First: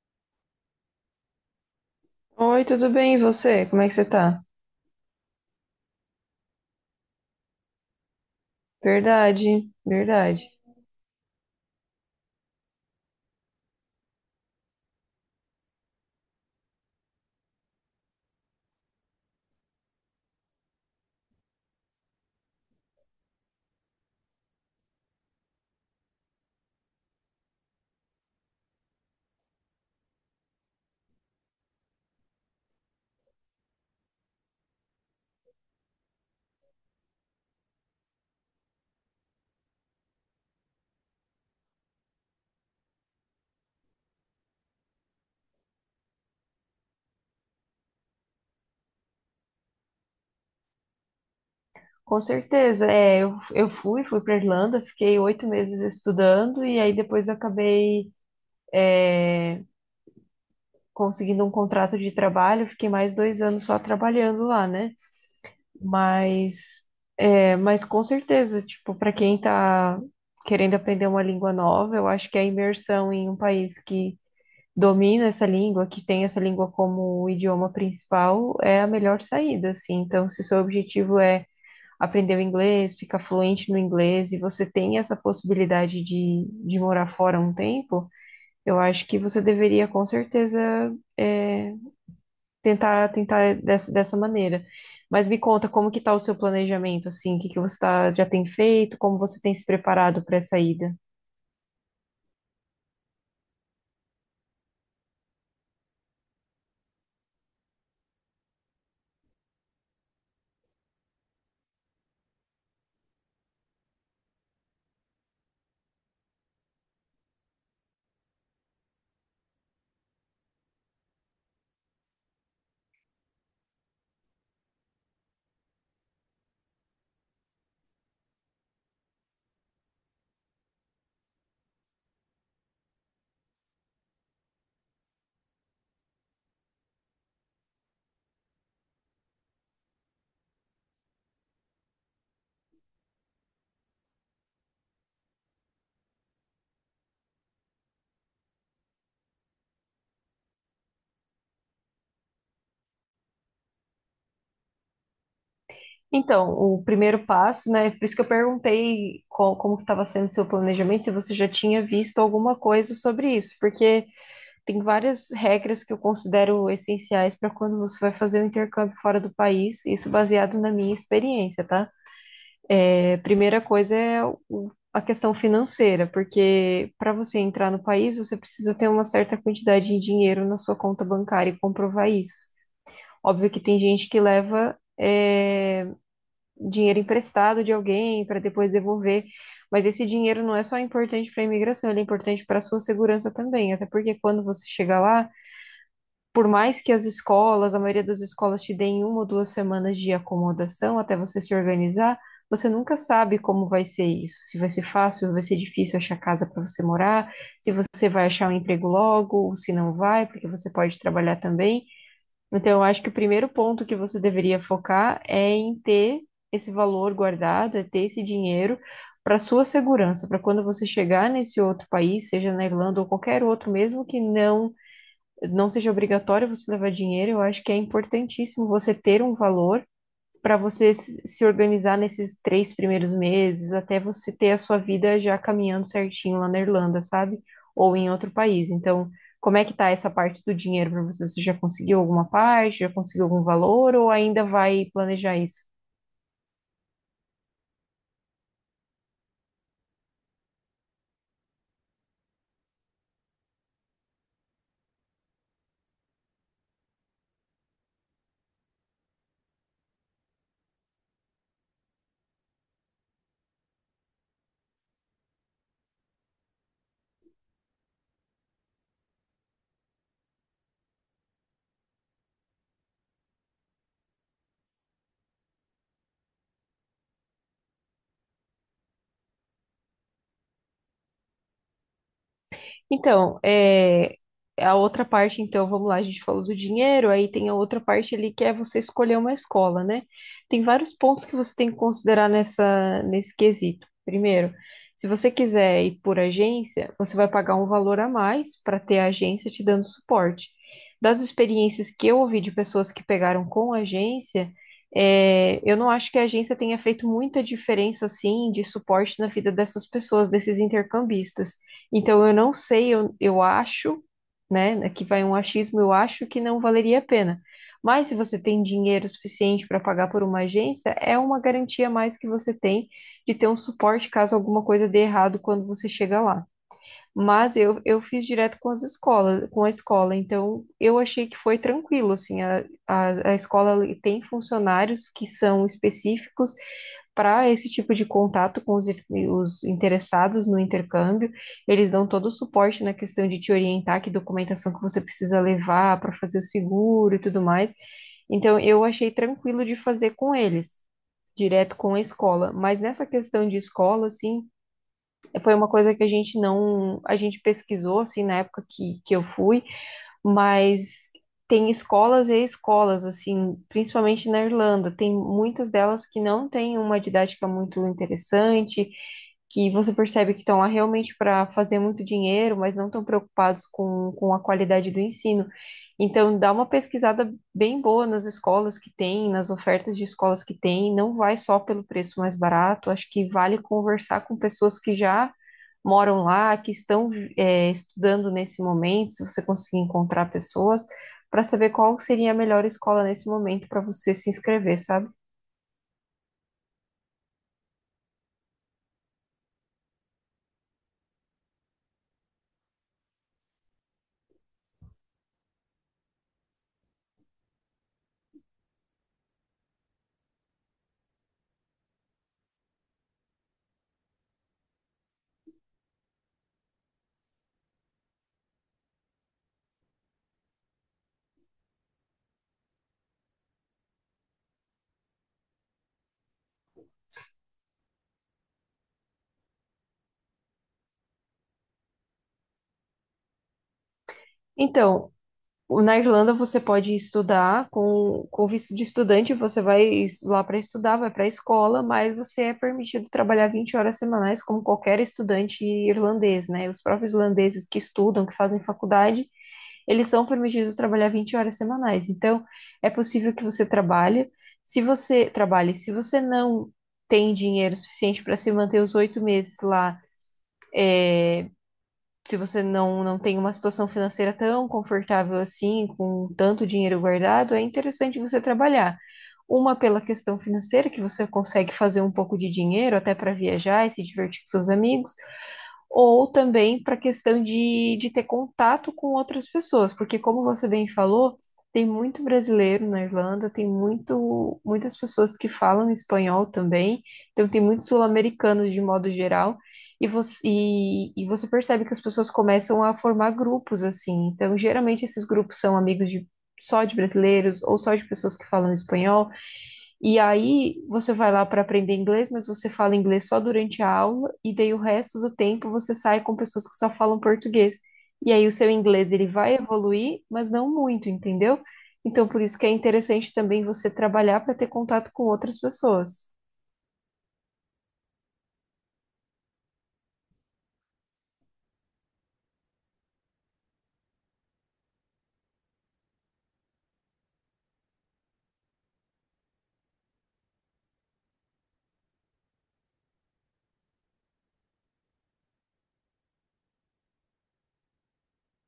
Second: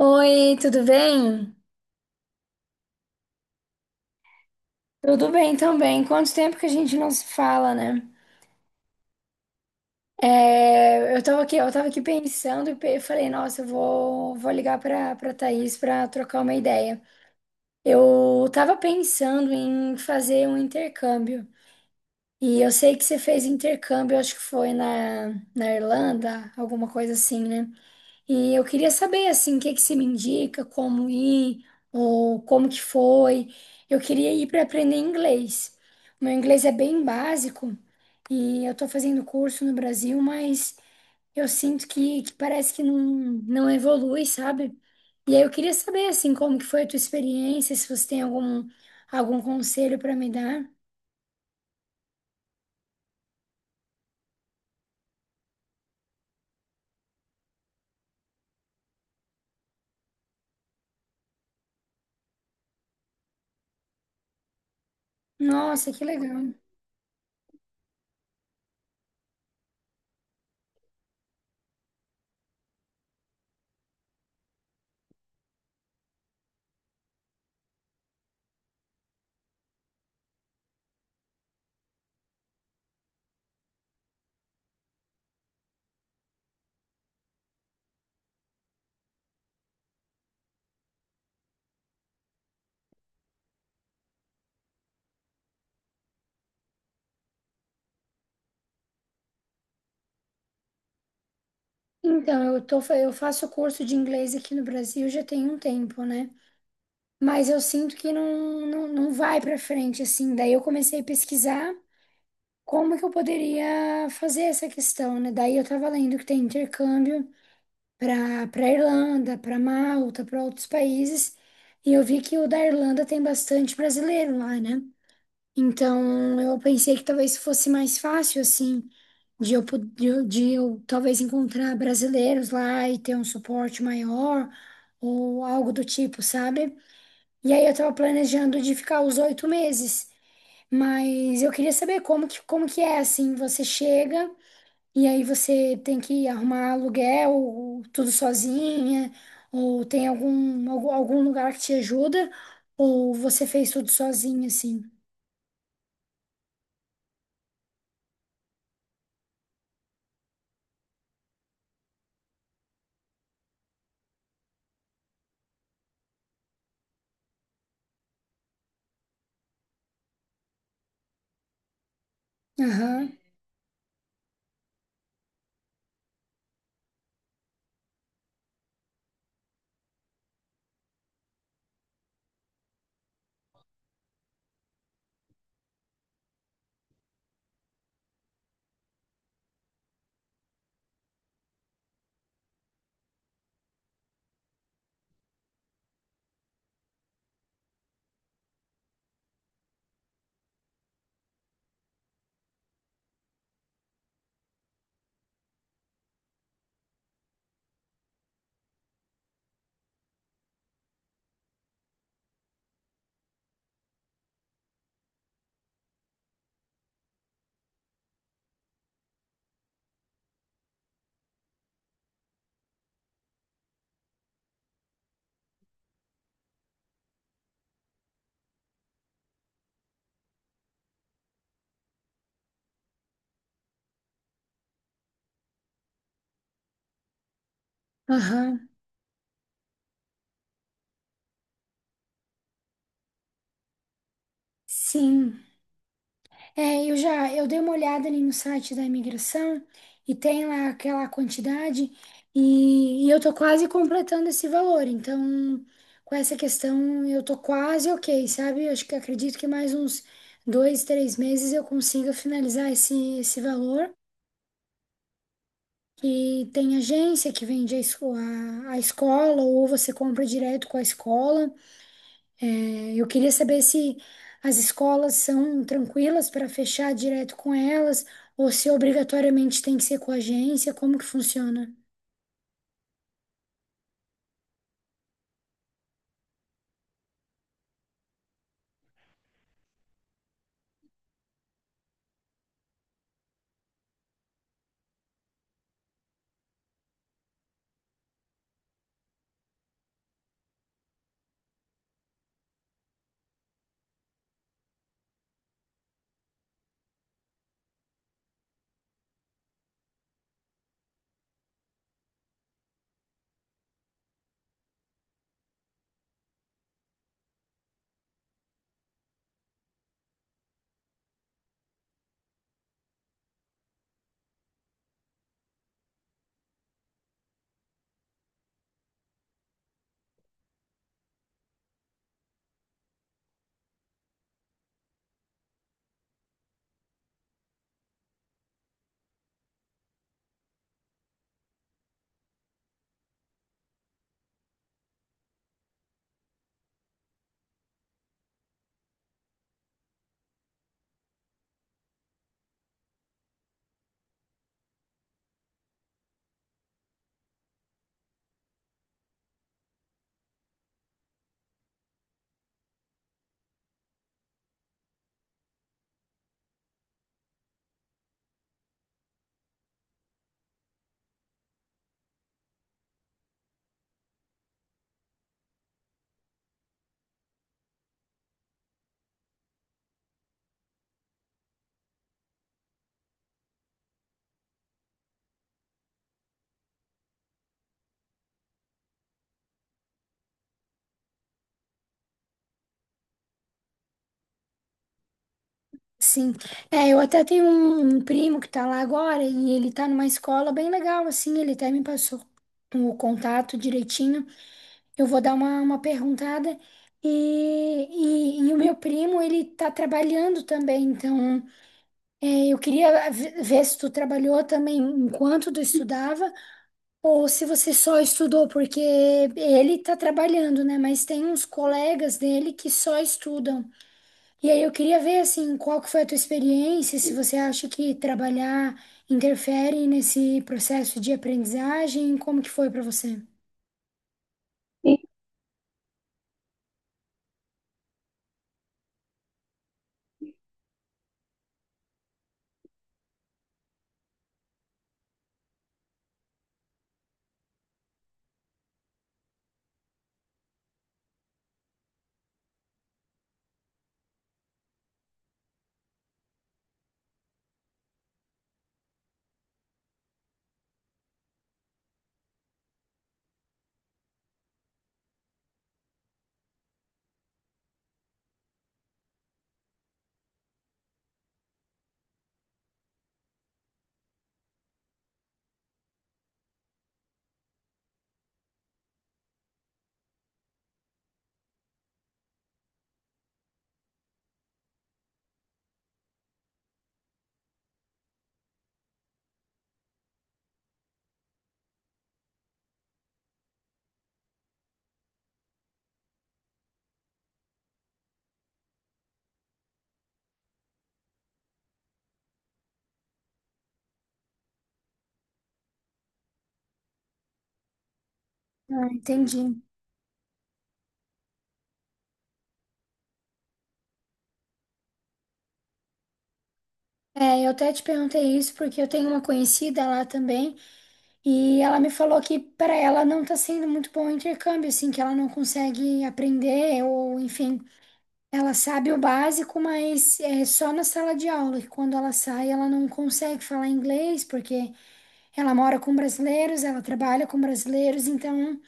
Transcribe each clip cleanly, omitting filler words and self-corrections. Oi, tudo bem? Oi, tudo bem? E você? Como é que você tá? Tudo bem também. Quanto tempo que a gente não se fala, né? Verdade, verdade. Eu tava aqui pensando eu falei, nossa, vou ligar pra Thaís pra trocar uma ideia. Eu tava pensando em fazer um intercâmbio. E eu sei que você fez intercâmbio, acho que foi na Irlanda, alguma coisa assim, né? E eu queria saber, assim, o que que você me indica, como ir, ou como que foi. Eu queria ir para aprender inglês. O meu inglês é bem básico e eu estou fazendo curso no Brasil, mas eu sinto que parece que não evolui, sabe? E aí eu queria saber, assim, como que foi a tua experiência, se você tem algum conselho para me dar. Com certeza. Eu fui para Irlanda, fiquei 8 meses estudando e aí depois acabei conseguindo um contrato de trabalho, fiquei mais 2 anos só trabalhando lá, né? Nossa, que legal. Mas, mas com certeza, tipo, para quem tá querendo aprender uma língua nova, eu acho que a imersão em um país que domina essa língua, que tem essa língua como o idioma principal, é a melhor saída, assim. Então, se o seu objetivo é aprender o inglês, ficar fluente no inglês, e você tem essa possibilidade de morar fora um tempo, eu acho que você deveria, com certeza, é, tentar dessa maneira. Mas me conta, como que está o seu planejamento, assim? O que que você tá, já tem feito? Como você tem se preparado para essa ida? Então, eu faço curso de inglês aqui no Brasil já tem um tempo, né? Mas eu sinto que não vai para frente, assim. Daí eu comecei a pesquisar como que eu poderia fazer essa questão, né? Daí eu tava lendo que tem intercâmbio para Irlanda, para Malta, para outros países, e eu vi que o da Irlanda tem bastante brasileiro lá, né? Então eu pensei que talvez fosse mais fácil, assim, de eu, po- de eu talvez encontrar brasileiros lá e ter um suporte maior ou algo do tipo, sabe? E aí eu tava planejando de ficar os 8 meses, mas eu queria saber como que é assim, você chega e aí você tem que arrumar aluguel, ou tudo sozinha, ou tem algum lugar que te ajuda, ou você fez tudo sozinha, assim. Então, o primeiro passo, né? Por isso que eu perguntei como que estava sendo o seu planejamento, se você já tinha visto alguma coisa sobre isso, porque tem várias regras que eu considero essenciais para quando você vai fazer um intercâmbio fora do país, isso baseado na minha experiência, tá? Aham, É, primeira coisa é a questão financeira, porque para você entrar no país, você precisa ter uma certa quantidade de dinheiro na sua conta bancária e comprovar isso. Óbvio que tem gente que leva. Dinheiro emprestado de alguém para depois devolver. Mas esse dinheiro não é só importante para a imigração, ele é importante para a sua segurança também. Até porque quando você chega lá, por mais que as escolas, a maioria das escolas te deem uma ou duas semanas de acomodação até você se organizar, você nunca sabe como vai ser isso. Se vai ser fácil, vai ser difícil achar casa para você morar, se você vai achar um emprego logo, ou se não vai, porque você pode trabalhar também. Então, eu acho que o primeiro ponto que você deveria focar é em ter esse valor guardado, é ter esse dinheiro para sua segurança, para quando você chegar nesse outro país, seja na Irlanda ou qualquer outro, mesmo que não seja obrigatório você levar dinheiro, eu acho que é importantíssimo você ter um valor para você se organizar nesses 3 primeiros meses, até você ter a sua vida já caminhando certinho lá na Irlanda, sabe? Ou em outro aham, país. Então, como é que tá essa parte do dinheiro para você? Você já conseguiu alguma parte? Já conseguiu algum valor? Ou ainda vai planejar sim. isso? É, eu dei uma olhada ali no site da imigração e tem lá aquela quantidade e eu tô quase completando esse valor. Então, com essa questão, eu tô quase ok, sabe? Acho que acredito que mais uns dois, três meses eu consiga finalizar esse valor. E tem agência que vende a escola ou você compra direto com a escola. Eu queria saber se as escolas são tranquilas para fechar direto com elas ou se obrigatoriamente tem que ser com a agência, como que funciona? Então, a outra parte, então, vamos lá, a gente falou do dinheiro, aí tem a outra parte ali que é você escolher uma escola, né? Tem vários pontos que você tem que considerar nesse quesito. Primeiro, se você quiser ir por agência, você vai pagar um valor a mais para ter a agência te dando suporte. Das experiências que eu ouvi de pessoas que pegaram com agência, eu não acho que a agência tenha feito muita diferença, assim, de suporte na vida dessas pessoas, desses intercambistas. Então, eu não sei, eu acho, né? Aqui vai um achismo, eu acho que não valeria a pena. Mas se você tem dinheiro suficiente para pagar por uma agência, é uma garantia a mais que você tem de ter um suporte caso alguma coisa dê errado quando você chega lá. Mas eu fiz direto com as escolas, com a escola, então eu achei que foi tranquilo, assim, a escola tem funcionários que são específicos para esse tipo de contato com os interessados no intercâmbio. Eles dão todo o suporte na questão de te orientar que documentação que você precisa levar para fazer o seguro e tudo mais. Então, eu achei tranquilo de fazer com eles, direto com a escola. Mas nessa questão de escola, assim, foi uma coisa que a gente não, a gente pesquisou, assim, na época que eu fui, mas tem escolas e escolas, assim, principalmente na Irlanda, tem muitas delas que não têm uma didática muito interessante, que você percebe que estão lá realmente para fazer muito dinheiro, mas não estão preocupados com a qualidade do ensino. Então, dá uma pesquisada bem boa nas escolas que tem, nas ofertas de escolas que tem, não vai só pelo preço mais barato, acho que vale conversar com pessoas que já moram lá, que estão estudando nesse momento, se você conseguir encontrar pessoas, para saber qual seria a melhor escola nesse momento para você se inscrever, sabe? Sim, é, eu até tenho um primo que tá lá agora e ele tá numa escola bem legal, assim, ele até me passou o contato direitinho. Eu vou dar uma perguntada e, e o meu primo, ele tá trabalhando também, então é, eu queria ver se tu trabalhou também enquanto tu estudava. Ou se você só estudou, porque ele tá trabalhando, né? Mas tem uns colegas dele que só estudam. E aí eu queria ver, assim, qual que foi a tua experiência, se você acha que trabalhar interfere nesse processo de aprendizagem, como que foi para você? Então, na Irlanda você pode estudar com visto de estudante, você vai lá para estudar, vai para a escola, mas você é permitido trabalhar 20 horas semanais como qualquer estudante irlandês, né? Os próprios irlandeses que estudam, que fazem faculdade, eles são permitidos trabalhar 20 horas semanais. Então, é possível que você trabalhe. Se você trabalhe, se você não tem dinheiro suficiente para se manter os 8 meses lá, se você não tem uma situação financeira tão confortável assim, com tanto dinheiro guardado, é interessante você trabalhar. Uma pela questão financeira, que você consegue fazer um pouco de dinheiro até para viajar e se divertir com seus amigos ou também para a questão de ter contato com outras pessoas, porque como você bem falou, tem muito brasileiro na Irlanda, muitas pessoas que falam espanhol também, então tem muitos sul-americanos de modo geral, e você percebe que as pessoas começam a formar grupos assim, então geralmente esses grupos são amigos de só de brasileiros ou só de pessoas que falam espanhol, e aí você vai lá para aprender inglês, mas você fala inglês só durante a aula, e daí o resto do tempo você sai com pessoas que só falam português. E aí o seu Ah, inglês ele vai entendi. evoluir, mas não muito, entendeu? Então por isso que é interessante também você trabalhar para ter contato com outras pessoas. É, eu até te perguntei isso porque eu tenho uma conhecida lá também e ela me falou que para ela não tá sendo muito bom o intercâmbio, assim, que ela não consegue aprender ou enfim. Ela sabe o básico, mas é só na sala de aula, que quando ela sai, ela não consegue falar inglês, porque ela mora com brasileiros, ela trabalha com brasileiros, então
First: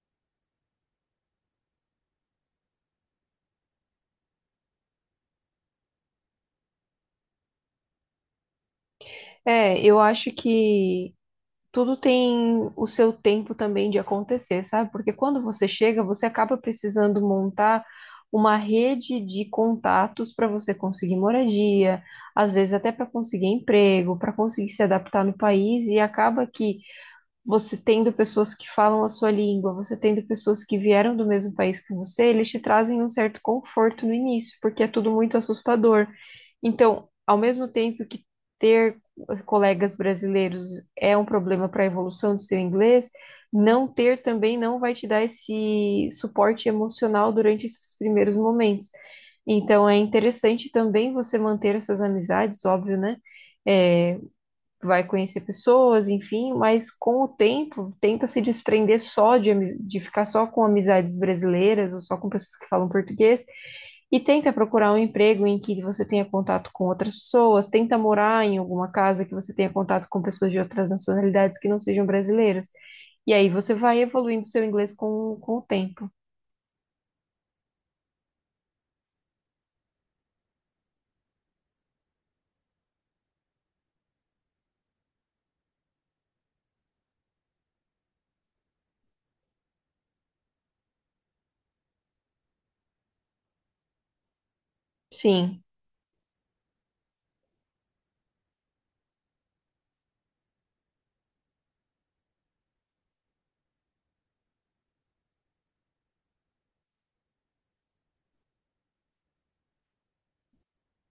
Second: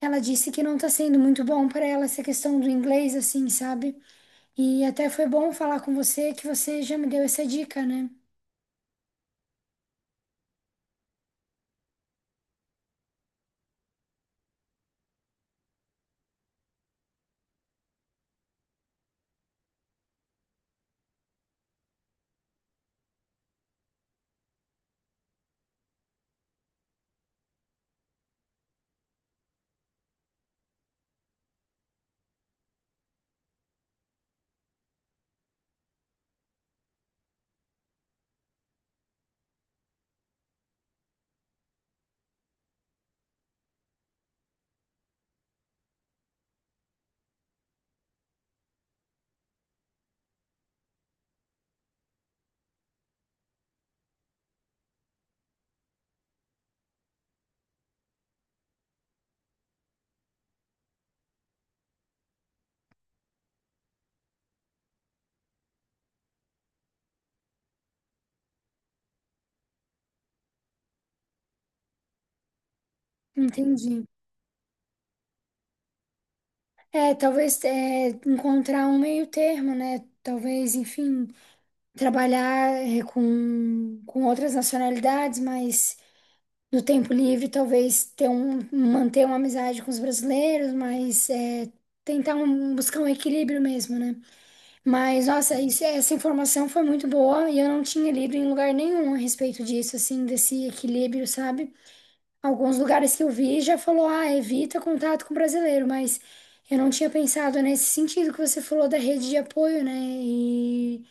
ela disse que não tá sendo muito bom para ela essa questão do inglês, assim, sabe? E até foi bom falar com você, que você já me deu essa dica, né? É, eu acho que tudo tem o seu tempo também de acontecer, sabe? Porque quando você chega, você acaba precisando montar uma rede de contatos para você conseguir moradia, às vezes até para conseguir emprego, para conseguir se adaptar no país, e acaba que você tendo pessoas que falam a sua língua, você tendo pessoas que vieram do mesmo país que você, eles te trazem um certo conforto no início, porque é tudo muito assustador. Então, ao mesmo tempo que ter colegas brasileiros é um problema para a evolução do seu inglês, não ter também não vai te dar esse suporte emocional durante esses primeiros momentos. Então, é interessante também você manter essas amizades, óbvio, né? É, vai conhecer pessoas, enfim, mas com o tempo tenta se desprender só de, de ficar só com amizades brasileiras ou só com pessoas que falam português e tenta procurar um emprego em que você tenha contato com outras pessoas, tenta morar em alguma casa que você tenha contato com pessoas de outras nacionalidades que não sejam brasileiras. E aí você Entendi. vai evoluindo seu inglês com o tempo. É, talvez é, encontrar um meio termo, né? Talvez, enfim, trabalhar é, com outras nacionalidades, mas. Do tempo livre, talvez ter manter uma amizade com os brasileiros, mas é, buscar um equilíbrio mesmo, né? Mas, nossa, Sim. Essa informação foi muito boa e eu não tinha lido em lugar nenhum a respeito disso, assim, desse equilíbrio, sabe? Alguns lugares que eu vi já falou, ah, evita contato com brasileiro, mas eu não tinha pensado nesse sentido que você falou da rede de apoio, né? E,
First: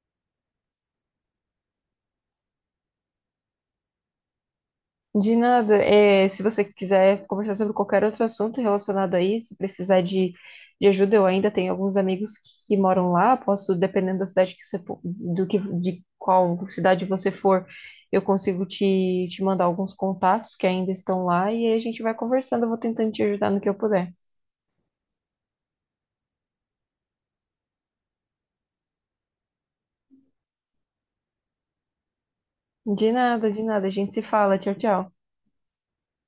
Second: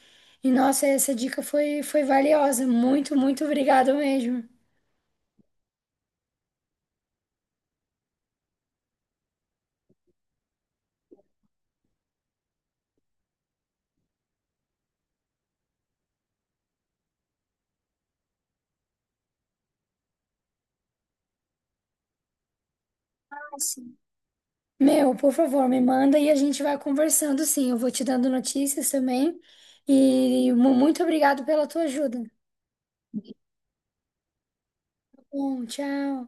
e nossa, essa dica foi valiosa. Muito, muito obrigada mesmo. De nada, é, se você quiser conversar sobre qualquer outro assunto relacionado a isso, precisar de ajuda, eu ainda tenho alguns amigos que moram lá, posso, dependendo da cidade que você, de qual cidade você for, eu consigo te mandar alguns contatos que ainda estão lá e aí a gente vai conversando, eu vou tentando te ajudar no que eu puder. Meu, por favor, me manda e a gente vai conversando, sim. Eu vou te dando notícias também. E muito obrigado pela tua ajuda. Tá. De nada, a gente se fala, tchau, tchau. Bom, tchau.